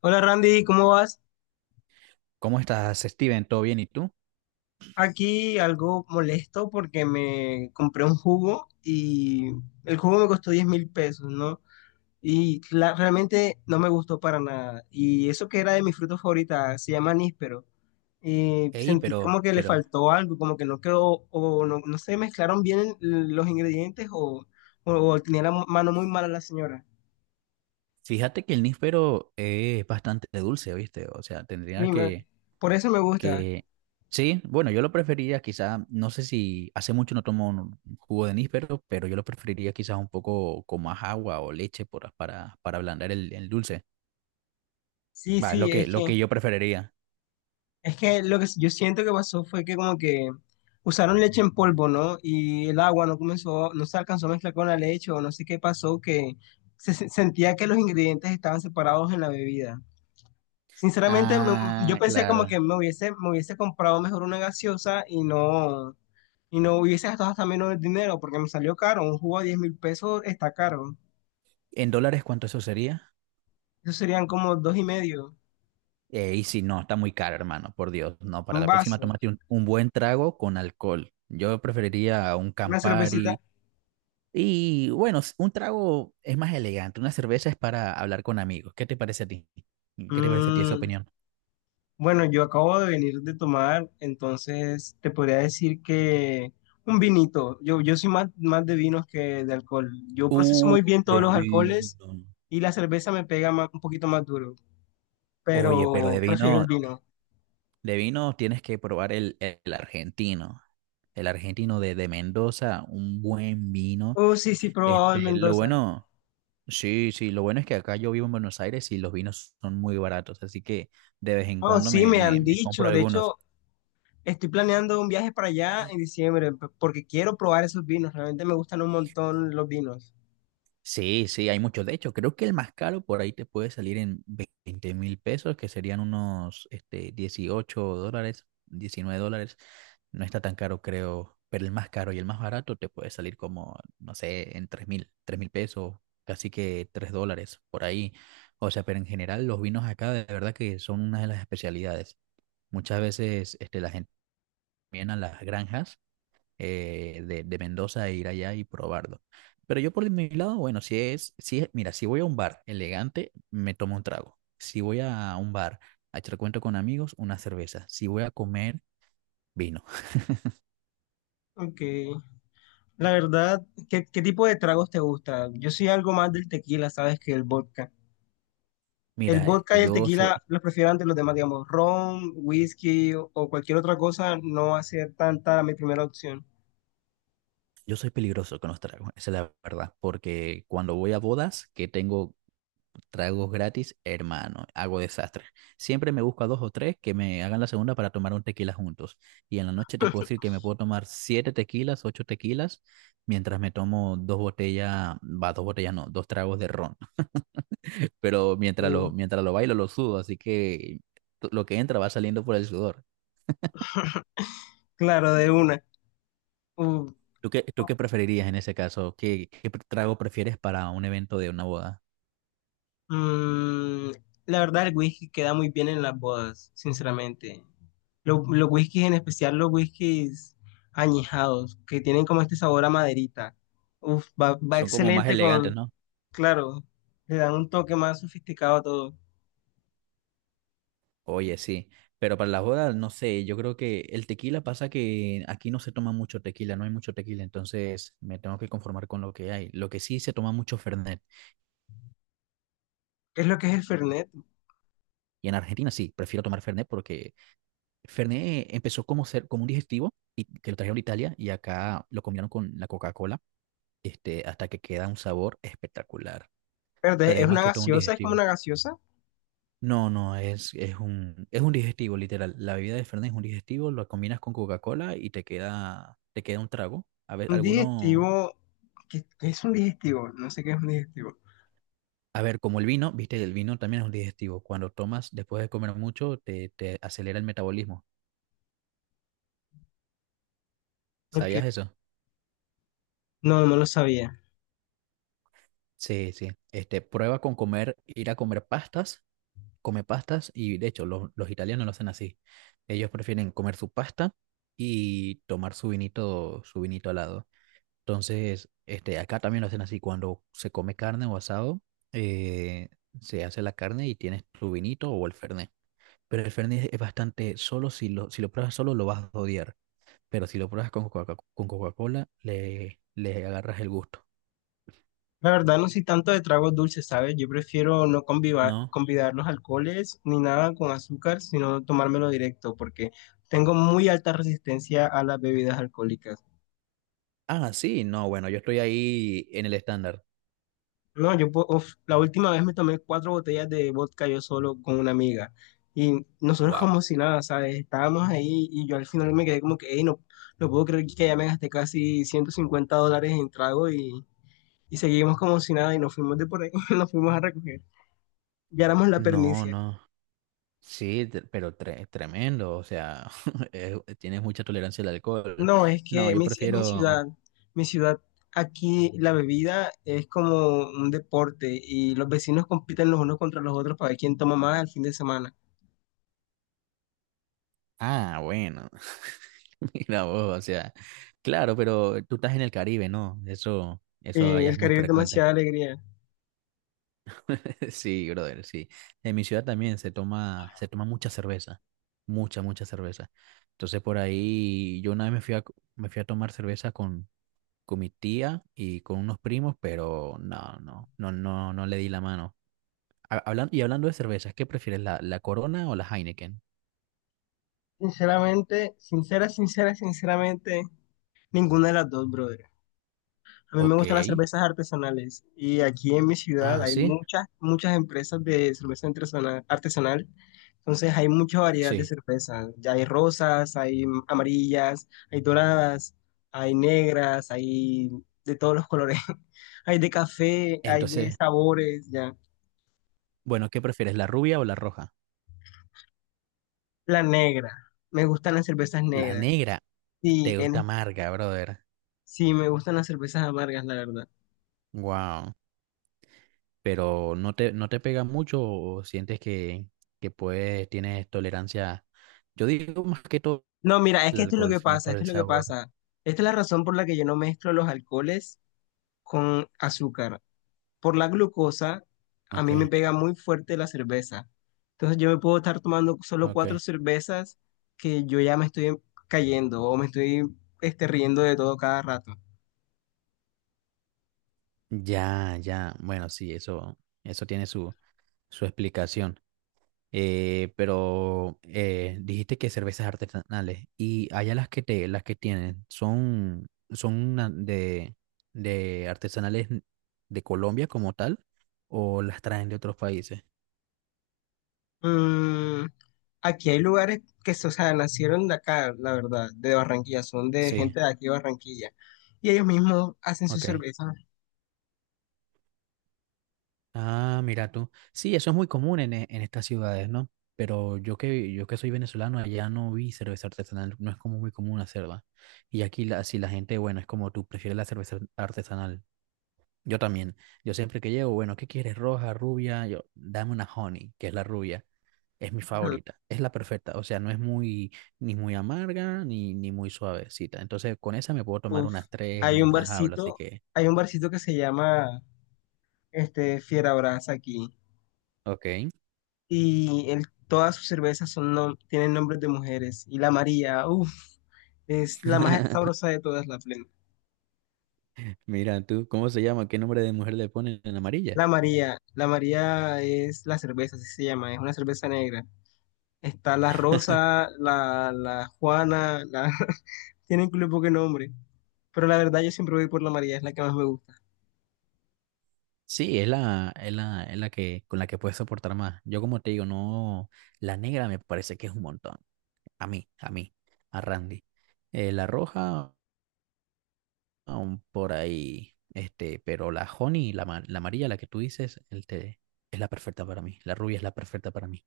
Hola Randy, ¿cómo vas? ¿Cómo estás, Steven? ¿Todo bien? ¿Y tú? Aquí algo molesto porque me compré un jugo y el jugo me costó 10.000 pesos, ¿no? Realmente no me gustó para nada. Y eso que era de mi fruta favorita, se llama níspero. Y Ey, sentí pero, como que le pero, faltó algo, como que no quedó, o no, no se mezclaron bien los ingredientes o tenía la mano muy mala la señora. fíjate que el níspero es bastante dulce, ¿viste? O sea, tendría Y me- que, por eso me gusta. que, sí, bueno, yo lo preferiría quizá, no sé si, hace mucho no tomo un jugo de níspero, pero yo lo preferiría quizás un poco con más agua o leche para ablandar el dulce. Sí, Va, es lo sí, que, es lo que... que yo preferiría. Es que lo que yo siento que pasó fue que como que usaron leche en polvo, ¿no? Y el agua no comenzó, no se alcanzó a mezclar con la leche o no sé qué pasó, que sentía que los ingredientes estaban separados en la bebida. Sinceramente, me- yo Ah, pensé como claro. que me hubiese comprado mejor una gaseosa y no hubiese gastado hasta menos dinero porque me salió caro. Un jugo a 10.000 pesos está caro. ¿En dólares cuánto eso sería? Eso serían como dos y medio, Y si no, está muy caro, hermano, por Dios. No, para un la próxima vaso, tómate un buen trago con alcohol. Yo preferiría un una cervecita. Campari. Y bueno, un trago es más elegante. Una cerveza es para hablar con amigos. ¿Qué te parece a ti? ¿Qué te parece a ti esa Mm, opinión? bueno, yo acabo de venir de tomar, entonces te podría decir que un vinito. Yo soy más de vinos que de alcohol. Yo proceso Uh, muy bien de todos los alcoholes vino. y la cerveza un poquito más duro, Oye, pero pero de prefiero el vino, vino. de vino tienes que probar el argentino. El argentino de Mendoza, un buen vino. Oh, sí, sí, he probado el Lo Mendoza. bueno. Sí, sí, lo bueno es que acá yo vivo en Buenos Aires y los vinos son muy baratos, así que de vez en Oh, cuando sí, me, me me, han me compro dicho. De algunos. hecho, estoy planeando un viaje para allá en porque quiero probar esos vinos. Realmente me gustan un montón los vinos. Sí, sí, hay muchos. De hecho, creo que el más caro por ahí te puede salir en 20.000 pesos, que serían unos 18 dólares, 19 dólares. No está tan caro, creo, pero el más caro y el más barato te puede salir como, no sé, en tres mil pesos, casi que 3 dólares por ahí. O sea, pero en general los vinos acá de verdad que son una de las especialidades. Muchas veces la gente también a las granjas de Mendoza e ir allá y probarlo. Pero yo por mi lado, bueno, mira, si voy a un bar elegante, me tomo un trago. Si voy a un bar a echar cuento con amigos, una cerveza. Si voy a comer, vino. Ok. La verdad, ¿qué, qué tipo de tragos te gusta? Yo soy algo más del tequila, ¿sabes? Que el vodka. El Mira, vodka y el tequila los prefiero ante los demás, digamos, ron, whisky o cualquier otra cosa, no va a ser tanta mi primera opción. yo soy peligroso con los tragos, esa es la verdad, porque cuando voy a bodas, que tengo tragos gratis, hermano, hago desastre. Siempre me busco a dos o tres que me hagan la segunda para tomar un tequila juntos. Y en la noche te puedo decir que me puedo tomar siete tequilas, ocho tequilas, mientras me tomo dos botellas, va, dos botellas no, dos tragos de ron. Pero mientras Uh, lo, mientras lo bailo, lo sudo, así que lo que entra va saliendo por el sudor. claro, de una. Uh, ¿Tú qué preferirías en ese caso? ¿Qué trago prefieres para un evento de una boda? mm, la verdad, el whisky queda muy bien en las bodas, sinceramente. Los whiskies, en especial los whiskies añejados, que tienen como este sabor a maderita. Uf, va, va Son como más excelente elegantes, con. ¿no? Claro, le dan un toque más sofisticado a todo. Oye, sí, pero para las bodas, no sé, yo creo que el tequila pasa que aquí no se toma mucho tequila, no hay mucho tequila, entonces me tengo que conformar con lo que hay. Lo que sí se toma mucho Fernet, Es lo que es el Fernet. y en Argentina sí, prefiero tomar Fernet porque Fernet empezó como un digestivo y que lo trajeron de Italia y acá lo combinaron con la Coca-Cola, hasta que queda un sabor espectacular, pero Espérate, es es más una que todo un gaseosa, es como digestivo. una gaseosa. No, no, es un digestivo, literal. La bebida de Fernet es un digestivo, lo combinas con Coca-Cola y te queda un trago. A ver, Un alguno, digestivo. ¿Qué, qué es un digestivo? No sé qué es un digestivo. a ver, como el vino, viste, el vino también es un digestivo. Cuando tomas después de comer mucho, te acelera el metabolismo. Porque ¿Sabías eso? no, no lo sabía. Sí, sí. Prueba con comer, ir a comer pastas, come pastas y de hecho los italianos lo hacen así. Ellos prefieren comer su pasta y tomar su vinito al lado. Entonces, acá también lo hacen así, cuando se come carne o asado, eh, se hace la carne y tienes tu vinito o el fernet. Pero el fernet es bastante solo, si lo pruebas solo lo vas a odiar, pero si lo pruebas con con Coca-Cola, le agarras el gusto, La verdad, no soy tanto de tragos dulces, ¿sabes? Yo prefiero no ¿no? convidar los alcoholes ni nada con azúcar, sino tomármelo directo, porque tengo muy alta resistencia a las bebidas alcohólicas. Ah, sí, no, bueno, yo estoy ahí en el estándar. No, uf, la última vez me tomé cuatro botellas de vodka yo solo con una amiga. Y nosotros Wow. como si nada, ¿sabes? Estábamos ahí y yo al final me quedé como que, "Ey, no, no puedo creer que ya me gasté casi 150 dólares en trago y seguimos como si nada y nos fuimos de por ahí, nos fuimos a recoger. Ya éramos la No, pernicia. no. Sí, pero tremendo, o sea, tienes mucha tolerancia al alcohol. No, es No, que yo mi prefiero... ciudad. Mi ciudad, aquí la bebida es como un deporte y los vecinos compiten los unos contra los otros para ver quién toma más el fin de semana. Ah, bueno. Mira vos, o sea, claro, pero tú estás en el Caribe, ¿no? Eso Y allá es el muy Caribe es frecuente. demasiada alegría. Sí, brother, sí. En mi ciudad también se toma mucha cerveza, mucha, mucha cerveza. Entonces por ahí yo una vez me fui a tomar cerveza con mi tía y con unos primos, pero no, no, no, no, no le di la mano. Y hablando de cervezas, ¿qué prefieres, la Corona o la Heineken? Sinceramente, ninguna de las dos, brother. A mí me Ok. gustan las cervezas artesanales y aquí en mi ciudad Ah, hay sí, muchas, muchas empresas de artesanal. Entonces hay mucha variedad de sí. cervezas. Ya hay rosas, hay amarillas, hay doradas, hay negras, hay de todos los colores. Hay de café, hay de Entonces, sabores, ya. bueno, ¿qué prefieres, la rubia o la roja? La negra. Me gustan las cervezas La negras. negra. Sí, Te gusta en, amarga, brother. sí, me gustan las cervezas amargas, la verdad. Wow. Pero no te pega mucho o sientes que puedes, tienes tolerancia. Yo digo más que todo No, mira, es el que esto es lo alcohol, que sino pasa, por esto el es lo que sabor. pasa. Esta es la razón por la que yo no mezclo los alcoholes con azúcar. Por la glucosa, a Ok, mí me pega muy fuerte la cerveza. Entonces yo me puedo estar tomando solo ok. cuatro cervezas que yo ya me estoy cayendo o me estoy riendo de todo cada rato. Ya, ya. Bueno, sí, eso tiene su explicación. Pero dijiste que cervezas artesanales y allá las que tienen son, de artesanales de Colombia como tal o las traen de otros países. Mm, Aquí hay lugares que, o sea, nacieron de acá, la verdad, de Barranquilla, son de Sí, gente de aquí de Barranquilla. Y ellos mismos hacen sus ok. cervezas. Ah, mira tú. Sí, eso es muy común en, en estas ciudades, ¿no? Pero yo que soy venezolano, allá no vi cerveza artesanal, no es como muy común hacerla. Y aquí la, si la gente, bueno, es como tú prefieres la cerveza artesanal. Yo también. Yo siempre que llego, bueno, ¿qué quieres? Roja, rubia. Yo, dame una honey, que es la rubia. Es mi favorita. Es la perfecta. O sea, no es muy, ni, muy amarga, ni muy suavecita. Entonces, con esa me puedo tomar Uf, unas tres hay un mientras hablo. Así barcito, que, hay un barcito que se llama este Fiera Brasa aquí ok. y todas sus cervezas son tienen nombres de mujeres y la María, uf, es la más sabrosa de todas, la plena. Mira tú, ¿cómo se llama? ¿Qué nombre de mujer le ponen en amarilla? La María es la cerveza, así se llama, es una cerveza negra. Está la Rosa, la, la Juana, la tienen un poco de nombre, pero la verdad yo siempre voy por la María, es la que más me gusta. Sí, es la que, con la que puedes soportar más. Yo, como te digo, no. La negra me parece que es un montón. A mí, a Randy. La roja. Aún por ahí. Pero la honey, la amarilla, la que tú dices, el té, es la perfecta para mí. La rubia es la perfecta para mí.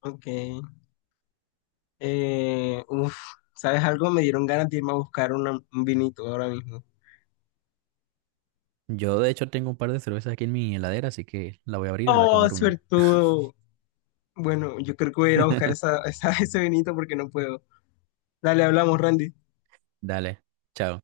Ok. Uf, ¿sabes algo? Me dieron ganas de irme a buscar un vinito ahora mismo. Yo, de hecho, tengo un par de cervezas aquí en mi heladera, así que la voy a abrir y me voy a Oh, tomar una. suertudo. Bueno, yo creo que voy a ir a buscar ese vinito porque no puedo. Dale, hablamos, Randy. Dale, chao.